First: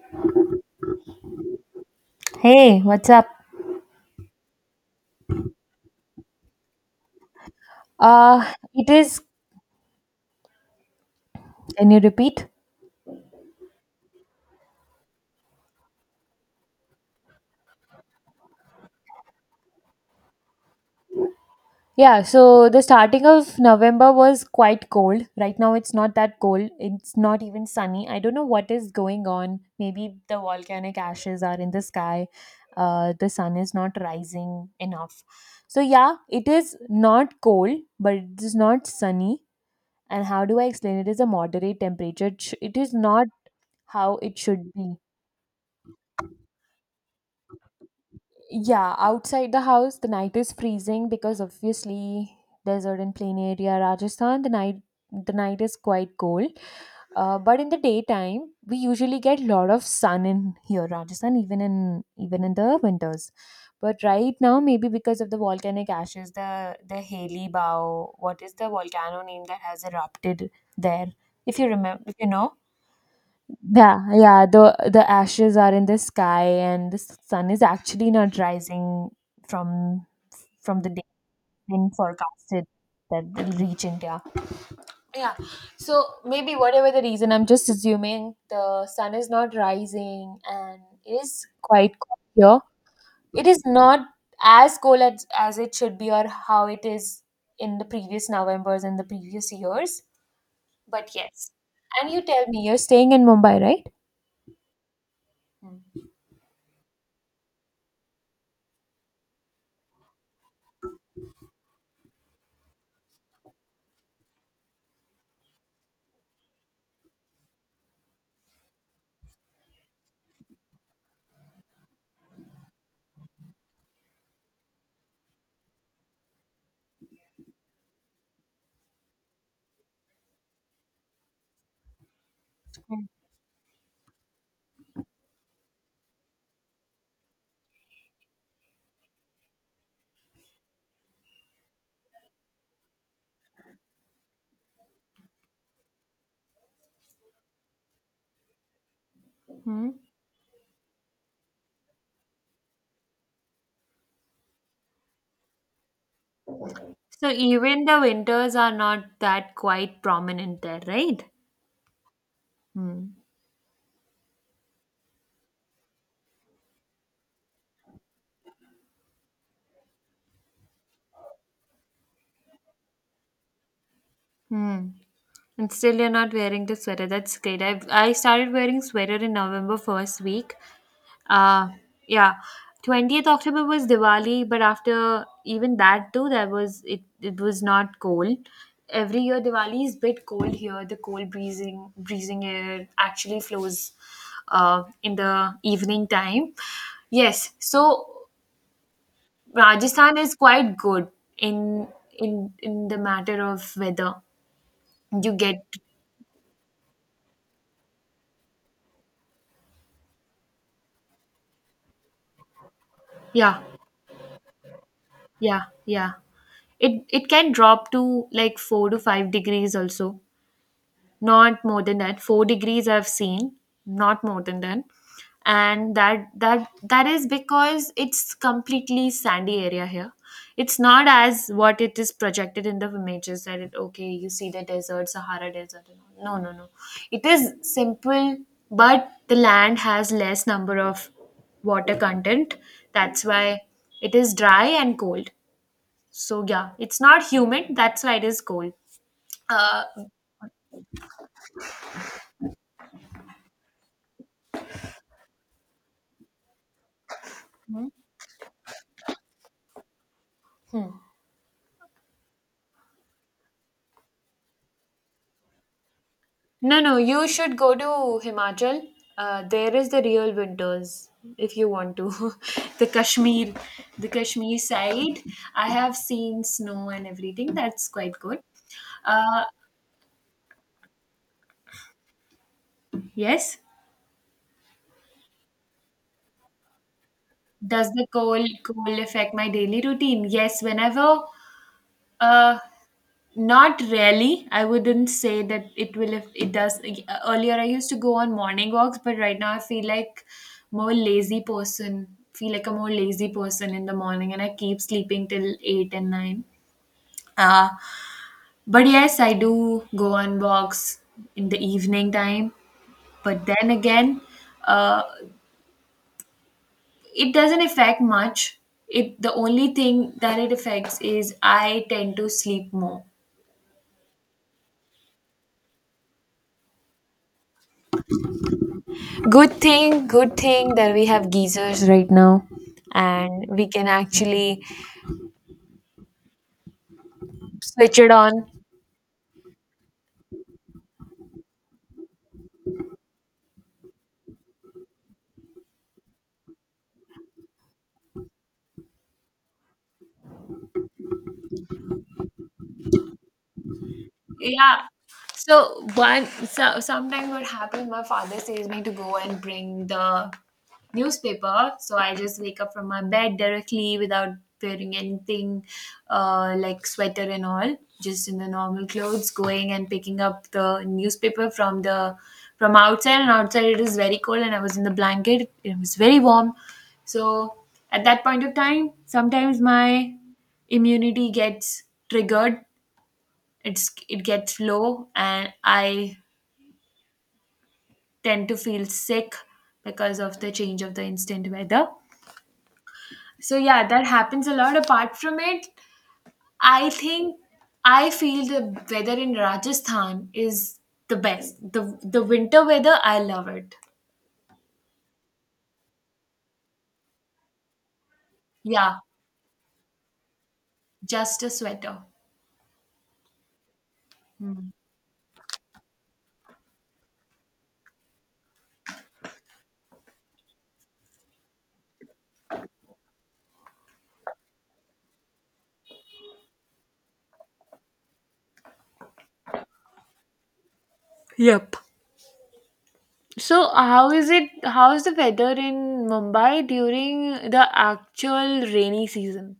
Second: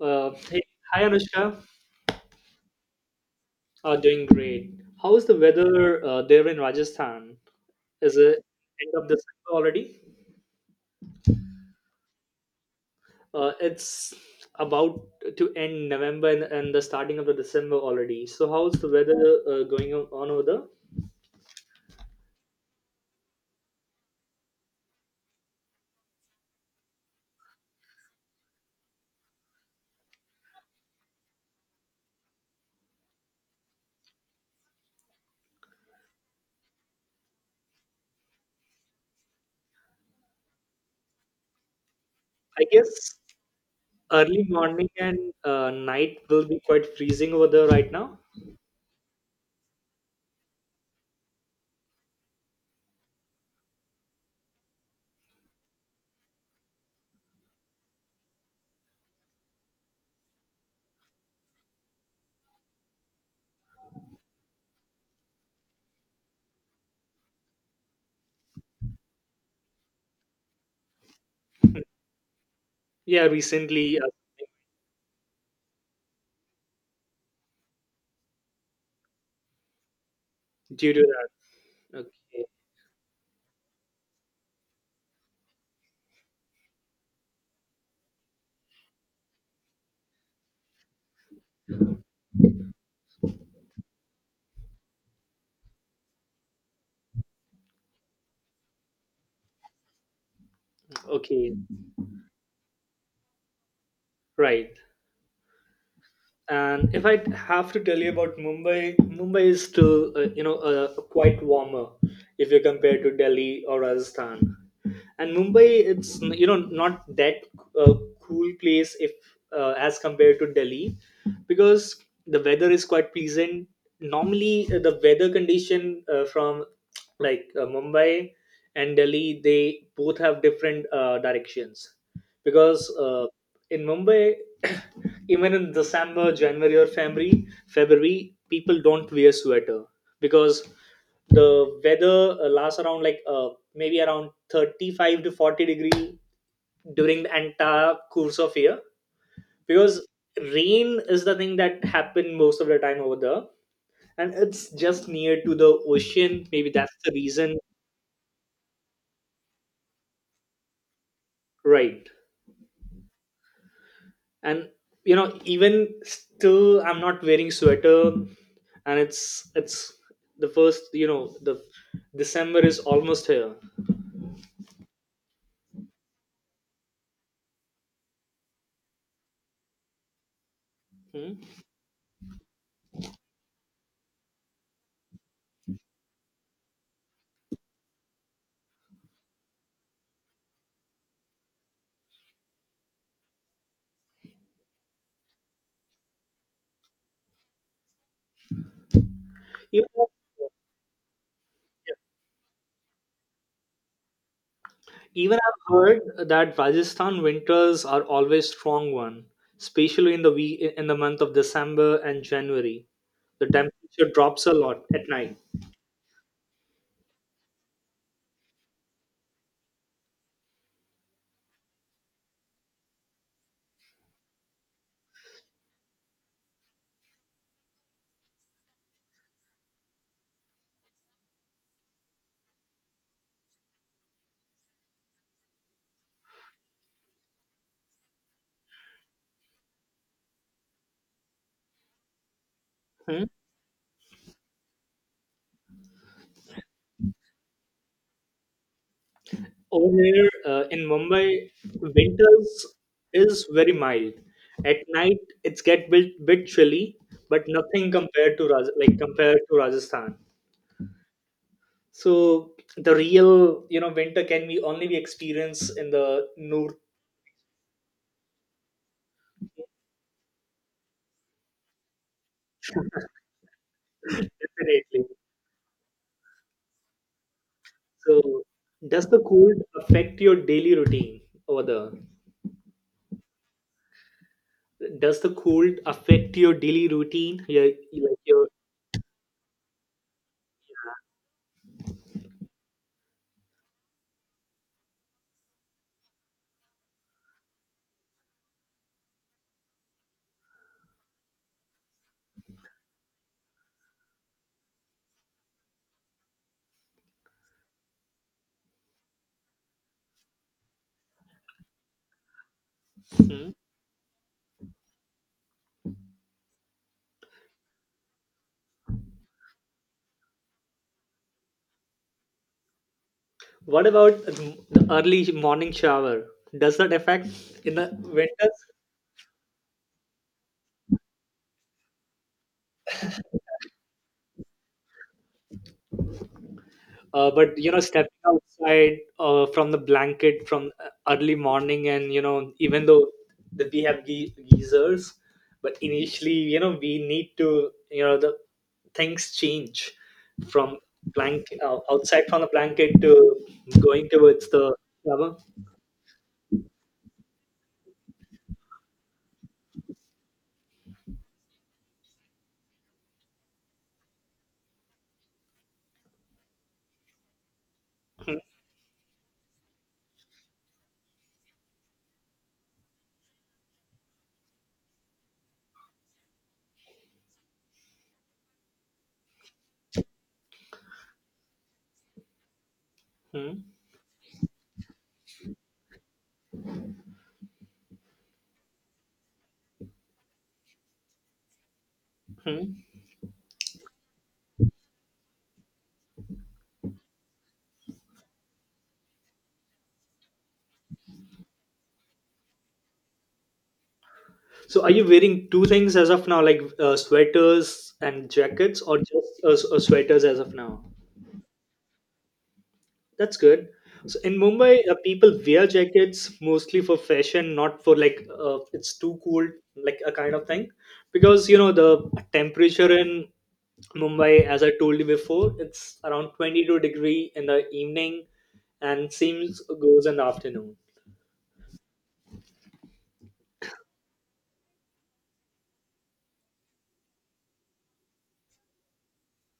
Hey, hi Anushka. Hey, what's up? Doing great. How is the weather there in Rajasthan? Is it It end of is. December already? Can you repeat? It's about to end November and the starting of the December already. So how's the weather going on over there? Yeah, so the starting of November was quite cold. Right now, it's not that cold. It's not even sunny. I don't know what is going on. Maybe the volcanic ashes are in the sky. The sun is not rising enough. So, yeah, it is not cold, but it is not sunny. And how do I explain it? It is a moderate temperature. I It guess is not how it early should morning be. and night will be quite freezing over there right now. Yeah, outside the house, the night is freezing because obviously desert and plain area, Rajasthan, the night is quite cold. But in the daytime, we usually get lot of sun in here, Rajasthan, even in the winters. But right now, maybe because of the volcanic ashes, the Haley Bow, what is the volcano name that has erupted there? If you remember, if you know. Yeah, recently Yeah, yeah. The ashes are in the sky, and the sun is actually not rising from the due to day that. being Okay, forecasted that will reach India. Yeah. So maybe whatever the reason, I'm just assuming the sun is not rising, and it is quite cold here. It is not as cold as it should be, or how it is in the previous Novembers and the previous years. But yes. okay, And you tell me, you're staying in Mumbai, right. right? And if I have to tell you about Mumbai, Mumbai is still, quite warmer if you compare to Delhi or Rajasthan. And Mumbai, it's not that uh, cool place if as compared to Delhi, because the weather is quite pleasant. Normally, the weather condition from Mumbai and Delhi, they both have different directions, because in Mumbai even in December, January, or February, people don't wear sweater because the weather lasts around maybe around 35 to 40 degree during the entire course of year Hmm? because rain is the thing that happen most of the time over there, and it's just near to the ocean, maybe that's the So reason even the winters are not that quite prominent there, right? right. Hmm. And even still I'm not wearing sweater, and it's the first the December is almost here. Hmm. And still you're not wearing the sweater. That's great. I started wearing sweater in November first week. Hmm. Uh yeah. 20th October was Diwali, but after even that too, there was it was not cold. Every year Diwali is bit cold here. The cold breezing air actually flows in the evening time. Yes. So even, Rajasthan is quite good in in the matter of weather. You even I've get heard that Rajasthan winters are always strong one, especially in the week in the month of December and January, the yeah, temperature drops a lot at night. yeah, yeah. It can drop to like 4 to 5 degrees also. Not more than that. 4 degrees I've seen, not more than that. And that is because it's completely sandy area here. It's not as what it is projected in the images that it okay, you see the desert, Sahara desert. And all. No, no, no. It is simple, but the land has less number of water content. That's Hmm? why it is dry and cold. So yeah, it's not humid. That's why it is cold. Uh, Over here in Mumbai, winters is very mild. At night, it's get bit chilly, but nothing compared to compared to Rajasthan. So the real winter can be only be experienced in the north. No, no, you should go to Himachal. There is the real winters if you want to. The Kashmir, the Kashmir Definitely. side. I have seen snow and everything. That's quite good. So does the Uh, cold affect your daily routine over there? yes. Does the cold affect your daily routine? Yeah, Does the like your. cold affect my daily routine? Yes. Whenever Uh, not really. I wouldn't say that it will if it does. Earlier, I used to go on morning walks, but right now I feel like more lazy person. Feel like a more lazy person in the morning, and I keep sleeping till eight and nine. Uh, but yes, I do go on walks in the evening time. But Hmm? then again, uh, it doesn't affect much. It the only thing that it affects is I tend to sleep more. What about the early morning shower? Does that affect in the winters? Good thing that we have geysers right now and we can actually But switch it stepping on. outside from the blanket from early morning, and even though that we have geysers, but initially, we need to, the things change from blank outside from the blanket to going towards the Yeah. shower. So sometimes what happens, my father says me to go and bring the newspaper. So I just wake up from my bed directly without wearing anything like sweater and all, just in Hmm, the normal clothes, going and picking up the newspaper from the from outside. And outside it is very cold, and I was in the blanket. It was very warm. So at that point of time, sometimes my immunity gets triggered, hmm, it gets low and I tend to feel sick because of the change of the instant weather. hmm. So yeah, that happens a lot. Apart from it, I think I feel the weather in Rajasthan is the best. The winter weather, I love it. So, are you wearing two things as of now, like sweaters and jackets, Yeah, or just sweaters as of now? just a sweater. That's good. So, in Mumbai, people wear jackets mostly for fashion, not for it's too cold, like a kind of thing. Because the temperature in Mumbai, as I told you before, it's around 22 degree in the evening and seems goes in the afternoon. Yep. So how is it how is the weather in Mumbai during the actual rainy season?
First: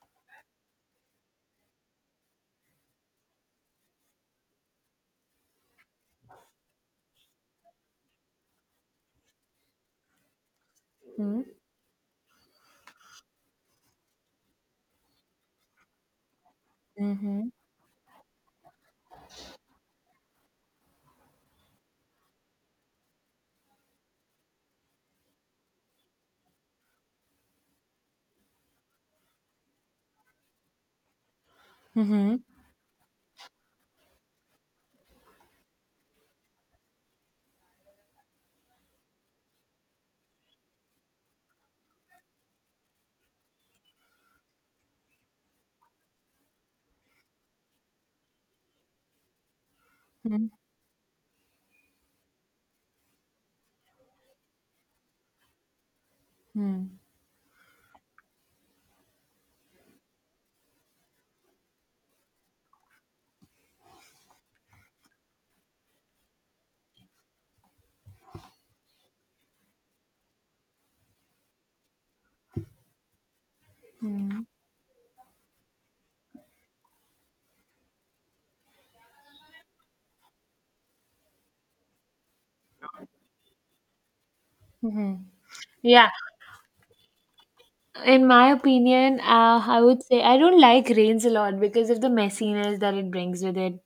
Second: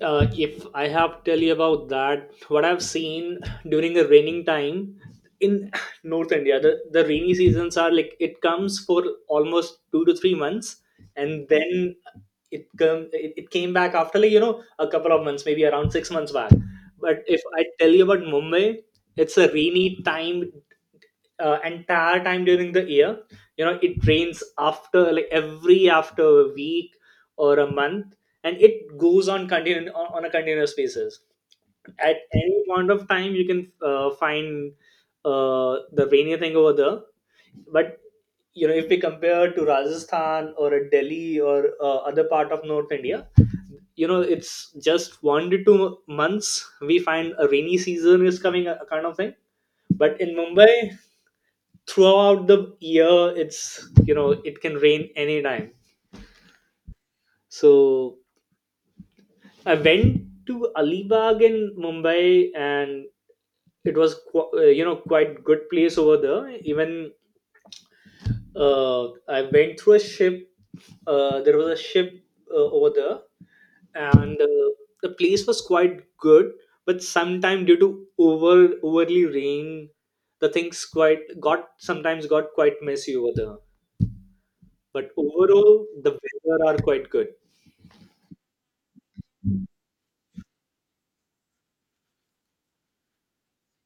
If I have to tell you about that, what I've seen during the raining time in North India, the rainy seasons are like it comes for almost 2 to 3 months, Mm-hmm. and then it came back after like a couple of months, maybe around 6 months back. But if Mm-hmm. I tell you about Mumbai, it's a rainy time entire time during the year. You know it rains after like every after a week or a month, and it goes on on a continuous basis. At any point of time, you can find the rainy thing over there. But you know if we compare to Rajasthan or a Delhi or other part of North India, you know it's just 1 to 2 months we find a rainy season is coming, a kind of thing. But in Mumbai, throughout the year, it's it can rain anytime. Mm-hmm. So I went to Alibag in Mumbai, and it was quite good place over there. Even uh, I went through a ship. There was a ship over there, and the place was quite good. But sometime due to over overly rain, the things quite got sometimes got quite messy over there, but overall Yeah. the weather are quite good. In my opinion, I would say I don't like rains a lot because of the messiness that it brings with it.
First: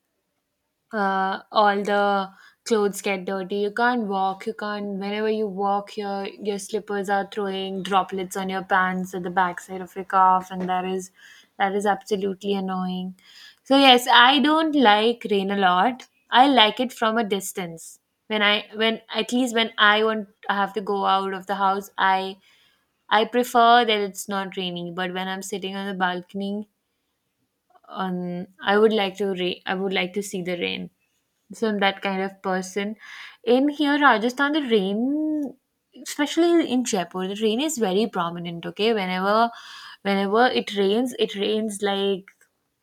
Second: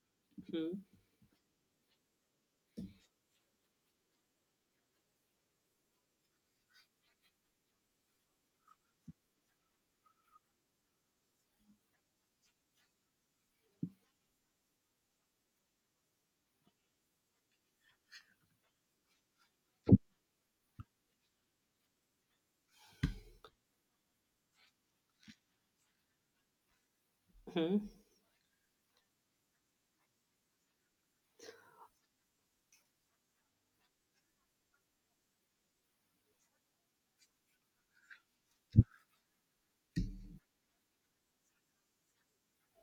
Mm-hmm. All the clothes get dirty. You can't walk. You can't. Whenever you walk, your slippers are throwing droplets on your pants at the backside of your calf, and that is absolutely annoying. So yes, I don't like rain a lot. I like it from a distance. When at least when I want I have to go out of the house, I prefer that it's not raining, but when I'm sitting on the balcony, on I would like to I would like to see the rain. So I'm that kind of person. In here, Rajasthan, the rain, especially in Jaipur, the rain is very prominent. Okay, whenever it rains like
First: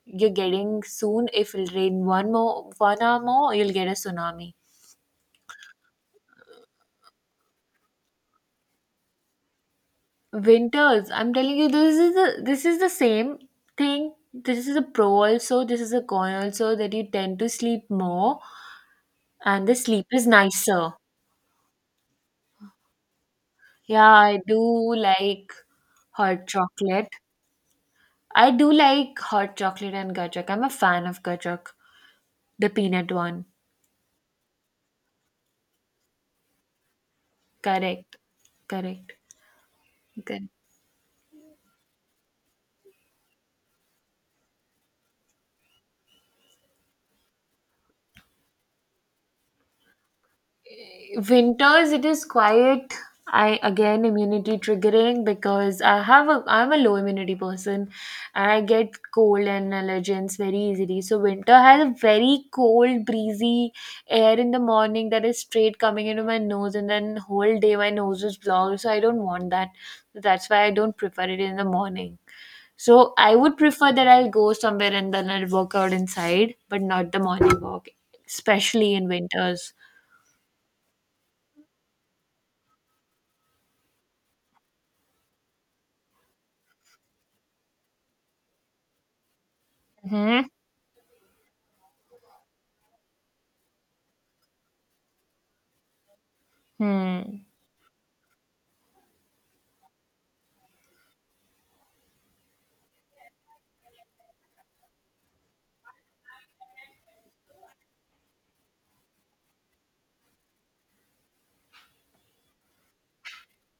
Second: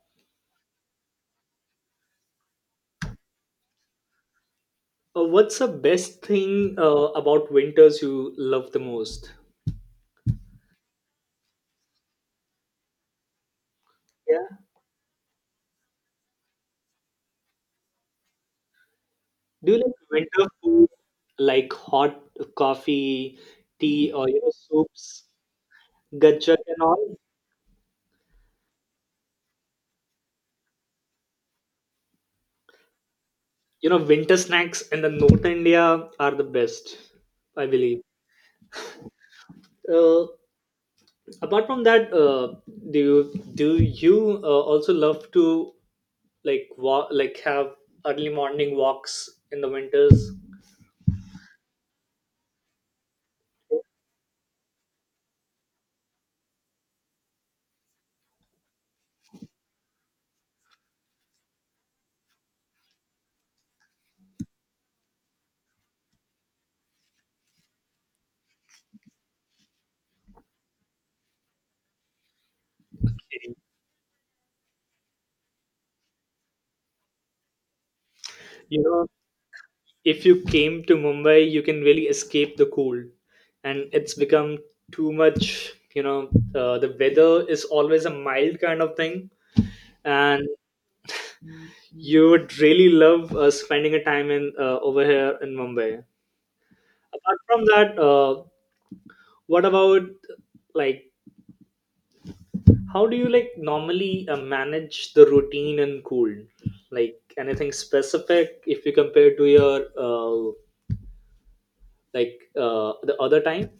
you're getting soon. If it rain one hour more, you'll get a tsunami. What's the best thing about winters you love the most? Winters, I'm telling you, this is the same thing. Yeah. This is a pro also, this is a con also, that you tend to sleep more and Do the you like sleep is winter food nicer. like hot coffee, Yeah, tea, or I do soups, like hot gajak and chocolate. all? I do like hot chocolate and Gajak, I'm a fan of gajak, the peanut one. You know winter snacks in the North India are the best, I believe. Correct, correct. Uh, Correct. Apart from that, do you also love to like walk, like have early morning walks in the winters? Winters, it is quiet. I again immunity triggering because I have a I'm a low immunity person and I get cold and allergens very easily. So winter has a very cold breezy air in the morning that is straight coming into my nose and then whole day my nose is blocked, so I don't want that. So that's why I don't prefer it in the morning. So I would prefer that I'll go somewhere and then I'll work out inside, but not the morning walk, You especially know, in winters. if you came to Mumbai, you can really escape the cold, and it's become too much. The weather is always a mild kind of thing, Hmm. and you would really love spending a time in over here in Mumbai. Apart Hmm. from that, what about like how do you like normally manage the routine in cold? Like anything specific if you compare to your the other time?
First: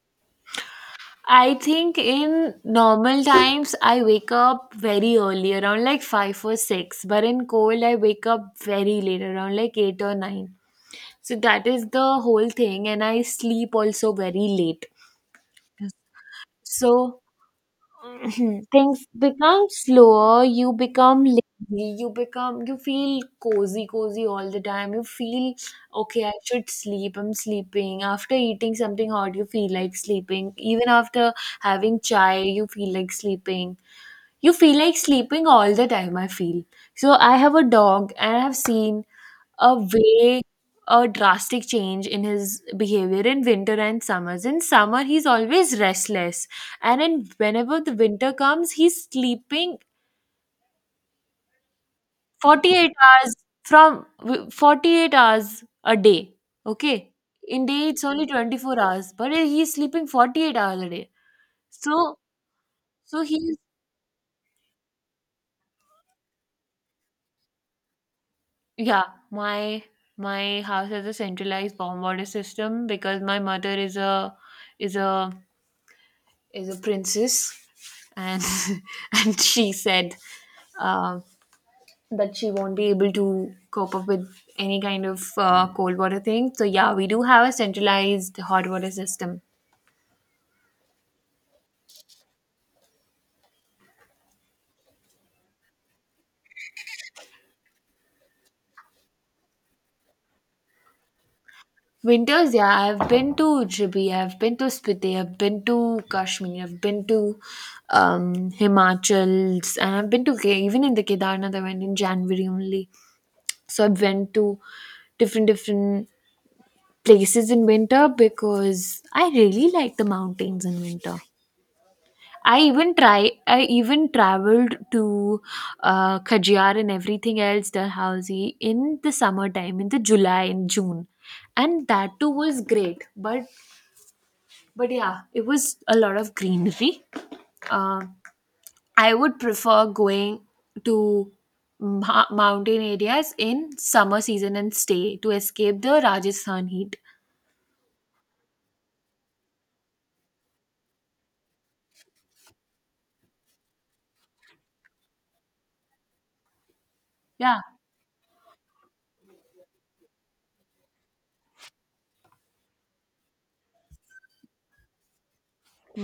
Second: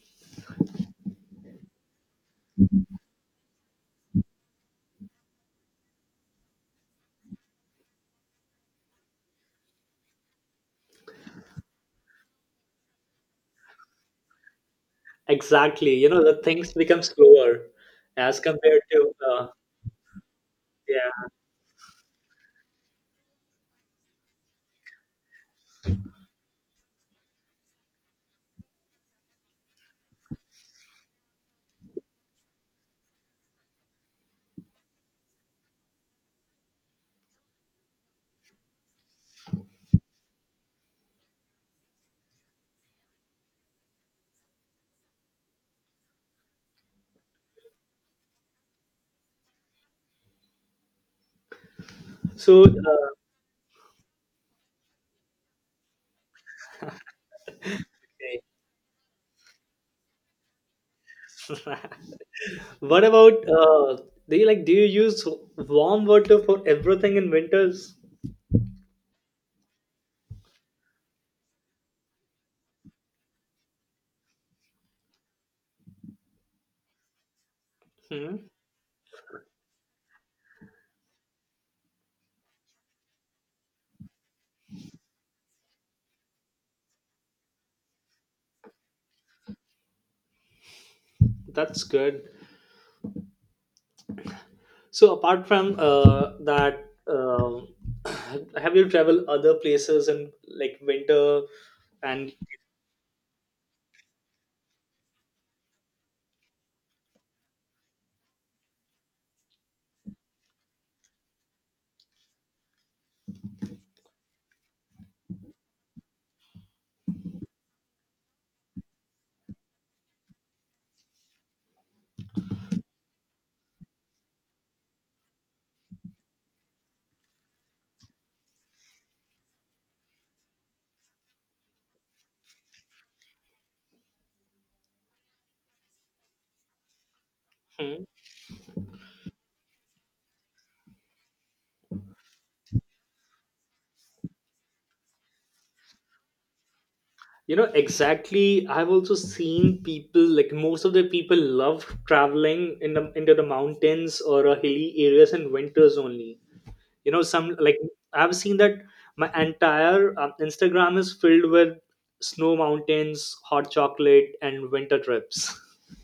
I think in normal times I wake up very early around like 5 or 6, but in cold I wake up very late around like 8 or 9. So that is the whole thing, and I sleep also very late. Exactly. You know, the things become So slower as compared things to become slower, you become yeah. lazy, you become you feel cozy cozy all the time, you feel okay I should sleep I'm sleeping after eating something hot, you feel like sleeping even after having chai, you feel like sleeping, you feel like sleeping all the time, I feel. So I have a dog and I have seen a way a drastic change in his behavior in winter and summers. In summer he's always restless, and in whenever the winter comes he's sleeping So, 48 hours. From 48 hours a day, okay, in day it's only 24 hours but he's sleeping 48 hours a day. okay. so What so about he's do you use warm water for everything in winters? yeah, my house has a centralized warm water system because my mother is a is a is a princess, and Hmm, and she said uh, that she won't be able to cope up with any kind of cold water thing. So yeah, we do have a centralized hot water system. that's good. So, apart from that, have you traveled other places in like winter and? Winters, yeah, I've been to Jibi, I've been to Spiti, I've been to Kashmir, I've been to Himachals, and I've been to even in the Kedarnath I went in January only. So I went to different different places in winter because I really like the mountains in winter. I even try. I even traveled to Khajiar and everything else, Dalhousie, in the summertime, in the July and June, and that too was great. But yeah, it was a lot of greenery. Uh, Hmm? I would prefer going to mountain areas in summer season and stay to escape the Rajasthan heat. You know, exactly. I've also seen people, like most of the people love traveling in the into the mountains or hilly areas in winters only. You know, some Yeah, like I've seen that my entire Instagram is filled with snow mountains, hot chocolate, and winter trips.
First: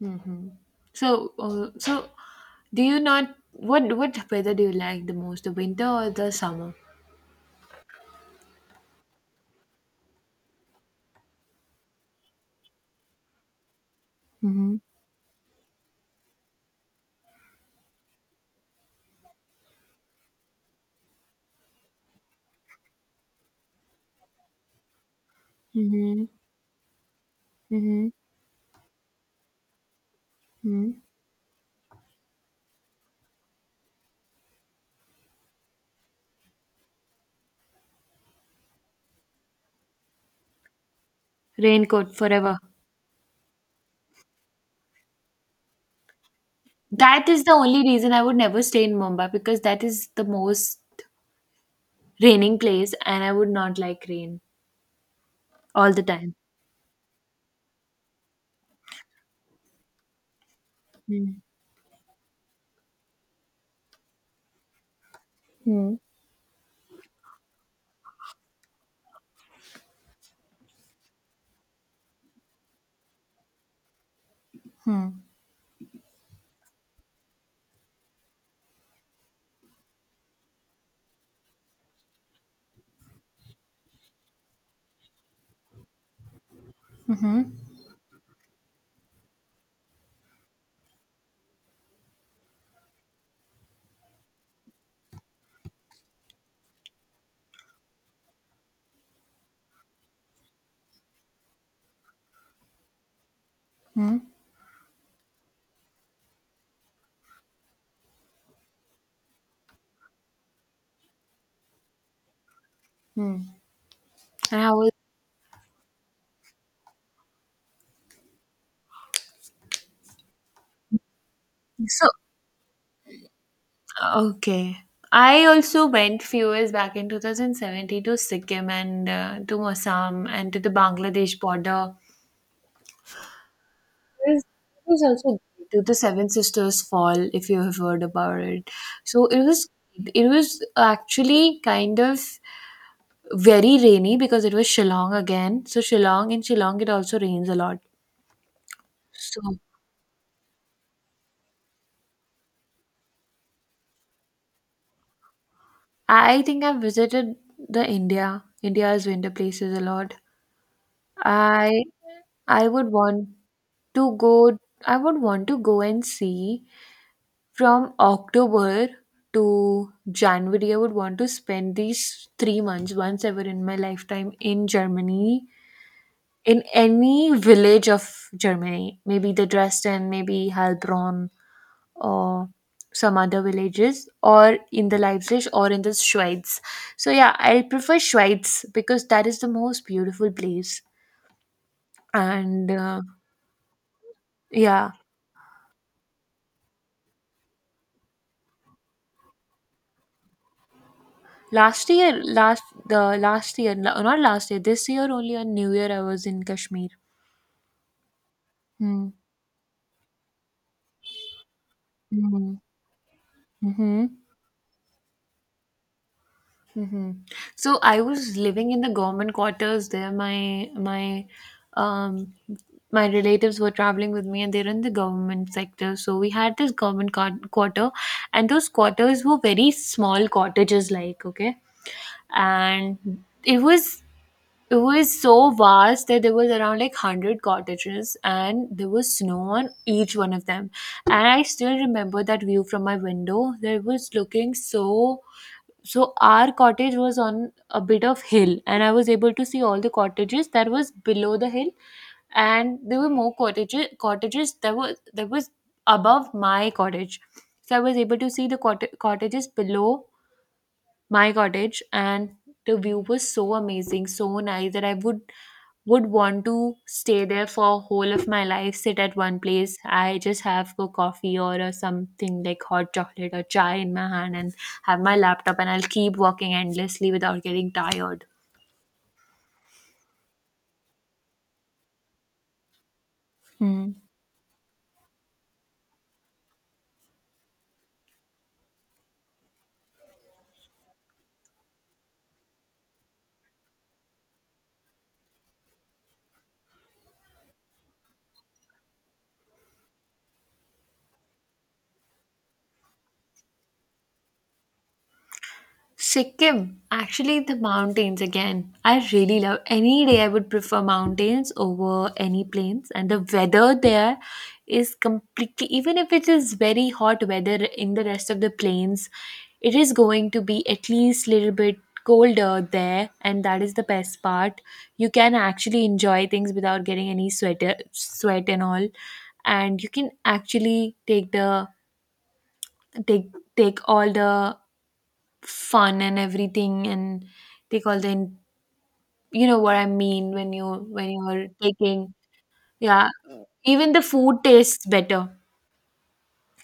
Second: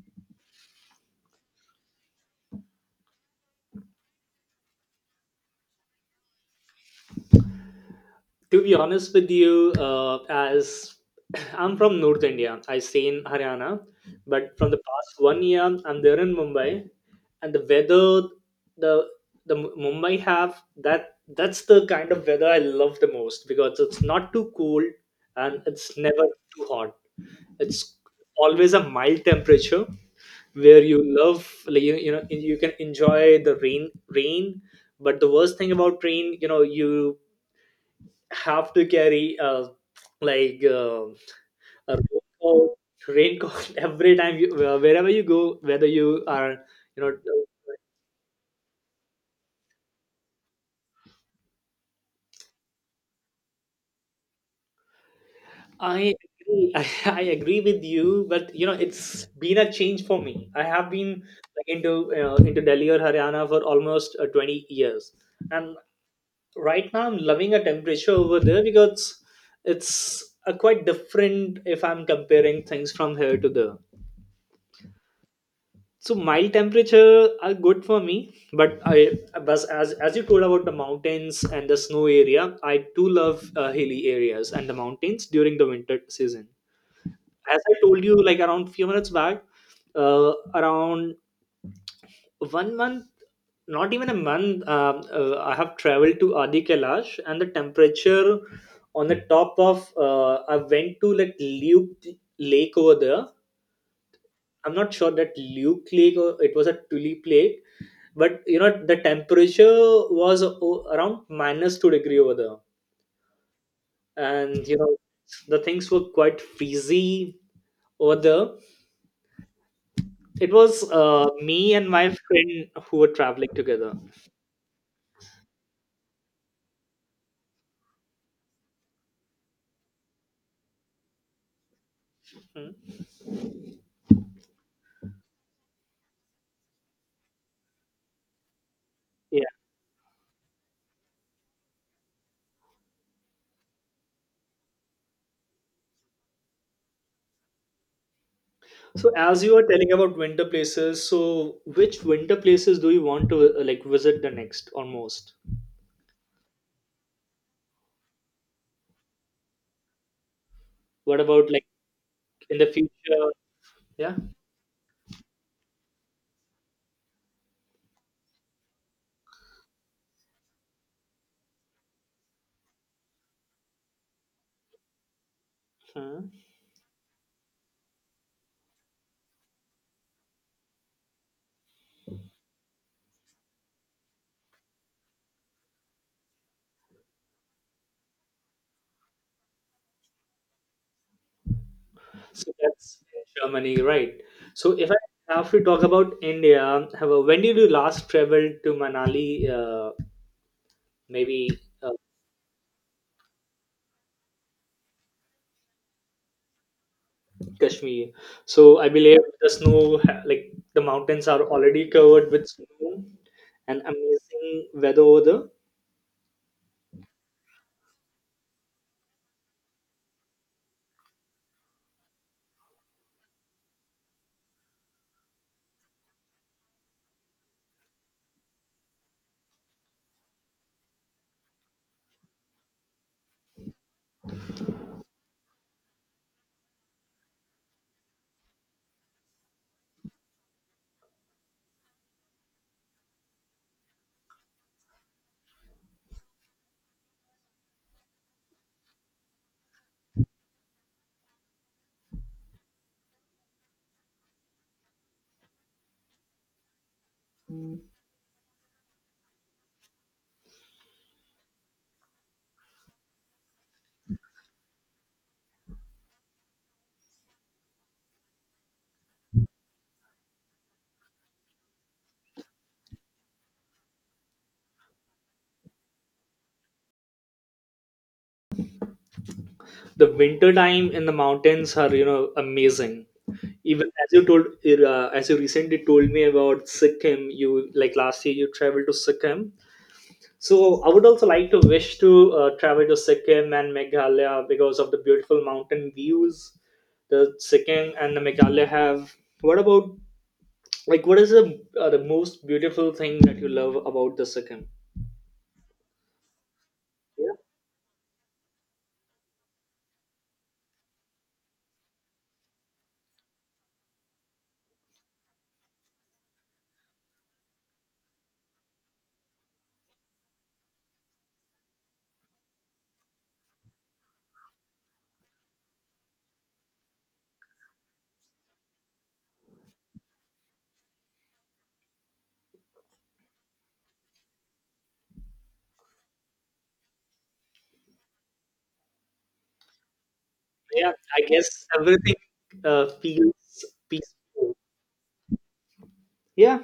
hmm. So, so do you not what what weather do you like the most, the winter or the summer? To be honest with you, as I'm from North India, I stay in Haryana, but from Mm-hmm. the past 1 year, I'm there in Mumbai, and the weather, the Mumbai have that's the kind of weather I love the most because it's not too cold and it's Mm-hmm. never too hot. It's Mm-hmm. always a mild temperature where Mm-hmm. you love like you know you can enjoy the rain. But the worst thing about rain, you know you have to carry like uh, a Raincoat forever. raincoat every time you wherever you go, whether you are you know. That is the only reason I would never stay in Mumbai because that is the most raining place, and I would not like rain all the I time. agree. I agree with you, but you know it's been a change for me. I have been Hmm. like, into into Delhi or Haryana for almost 20 years, and Hmm. right now I'm loving a temperature over there because it's a quite different if I'm comparing things from here to there. Mm-hmm. So mild temperature are good for me, but I but as you told about the mountains and the snow area, I too love hilly areas and the mountains during the winter season, as I told you like around few minutes back. uh, Around 1 month, not even a month, I have traveled to Adi Kailash, and the temperature on the top of I went to like Luke lake over there. I'm not sure that Luke Lake or it was a tulip Lake, but you know the temperature was around -2 degree over there, And and I you was know the things were quite freezy over there. It was me and my so. friend who were traveling together. Okay. I also went few years back in 2017 to Sikkim and to Assam and to the Bangladesh border. Hmm. It was, it was also great, to the Seven Sisters Fall, if you have heard about it. So Yeah. It was actually kind of very rainy because it was Shillong again. So Shillong in Shillong it also rains a lot. So So as you were telling about winter places, so which winter places do you want to like visit the next or most? I think I've visited the India's winter places a lot. What about like I in the I would future? want Yeah. to go I would want to go and see from October to January. I would want to spend these 3 months once ever in my lifetime in Germany, Hmm. in any village of Germany. Maybe the Dresden, maybe Heilbronn or some other villages or in the Leipzig or in the Schweiz. So yeah, I prefer Schweiz because that is the most beautiful place So and that's Germany, right? So if yeah. I have to talk about India, when did you last travel to Manali? Maybe Last uh, year, last the last year, not last year, this year only on New Year I was in Kashmir. Kashmir. So I Hmm. believe the snow, like the mountains, are already covered with Hmm. snow and Mm-hmm. amazing weather over there. Mm-hmm. So I was living in the government quarters there. My um my relatives were traveling with me and they're in the government sector. So we had this government quarter, and those quarters were very small cottages like, okay? And it was it was so vast that there was around like 100 cottages and there was snow on each one of them, and I still remember that view from my window that was looking so so our cottage was on a bit of hill, and I was able to see all the cottages that was below the hill, and there were more cottages that was above my cottage. So I was able to see the cottages below my cottage, and the view was so amazing so nice that I would want to stay there for whole of my life, sit at one place, I just have a coffee or a something like hot chocolate or chai in my hand and have my laptop and I'll keep working endlessly without getting tired. The winter time in the mountains are amazing. Even Hmm. as you told, as you recently told me about Sikkim, you like last year you traveled to Sikkim. So I would also like to wish to travel to Sikkim and Meghalaya because of the beautiful mountain views the Sikkim and the Meghalaya have. What about like what is the most beautiful thing that you love about the Sikkim? Sikkim, Yeah, actually the mountains again. I really love any day I would prefer mountains over any plains, and the weather there is completely even if it is very hot weather in the rest of the plains, it is going to be at least little bit colder there, and that is the best part. You can actually enjoy things without getting any sweat and all, and you can actually take take all the fun and everything and take all the you know what I mean when yeah. I you're guess taking everything yeah feels even the food peaceful. tastes better Yeah,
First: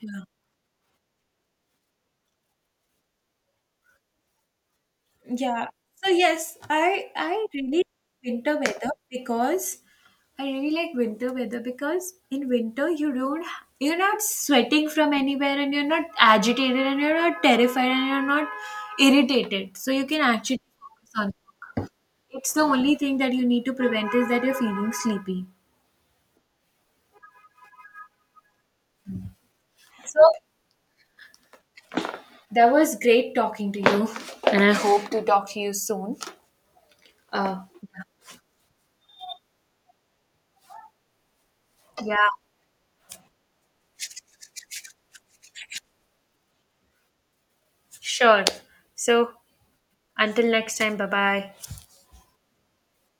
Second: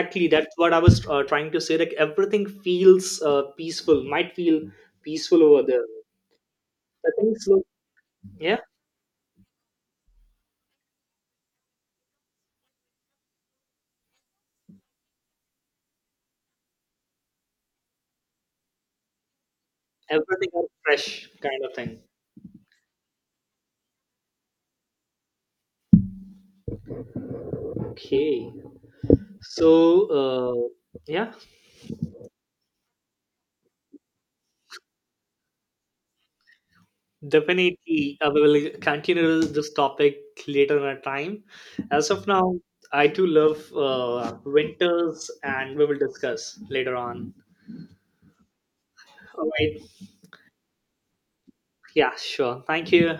yeah. That's what I was trying to say. Like everything feels peaceful. Might feel peaceful over Yeah. there. So yes, I think I so. really like winter Yeah, weather because I really like winter weather because in winter you don't you're not sweating from anywhere and you're not agitated and you're not terrified and you're not irritated. So you can everything actually are focus fresh on kind of thing. it's the only thing that you need to prevent is that you're feeling sleepy. Okay. So, So yeah, that was great talking to you, and I hope to talk to you soon. Uh, definitely. We will continue this topic later in a time. As of yeah, now, I too love winters, and we will discuss later on. sure. So All right. until next time, bye bye. Yeah, sure. Thank you.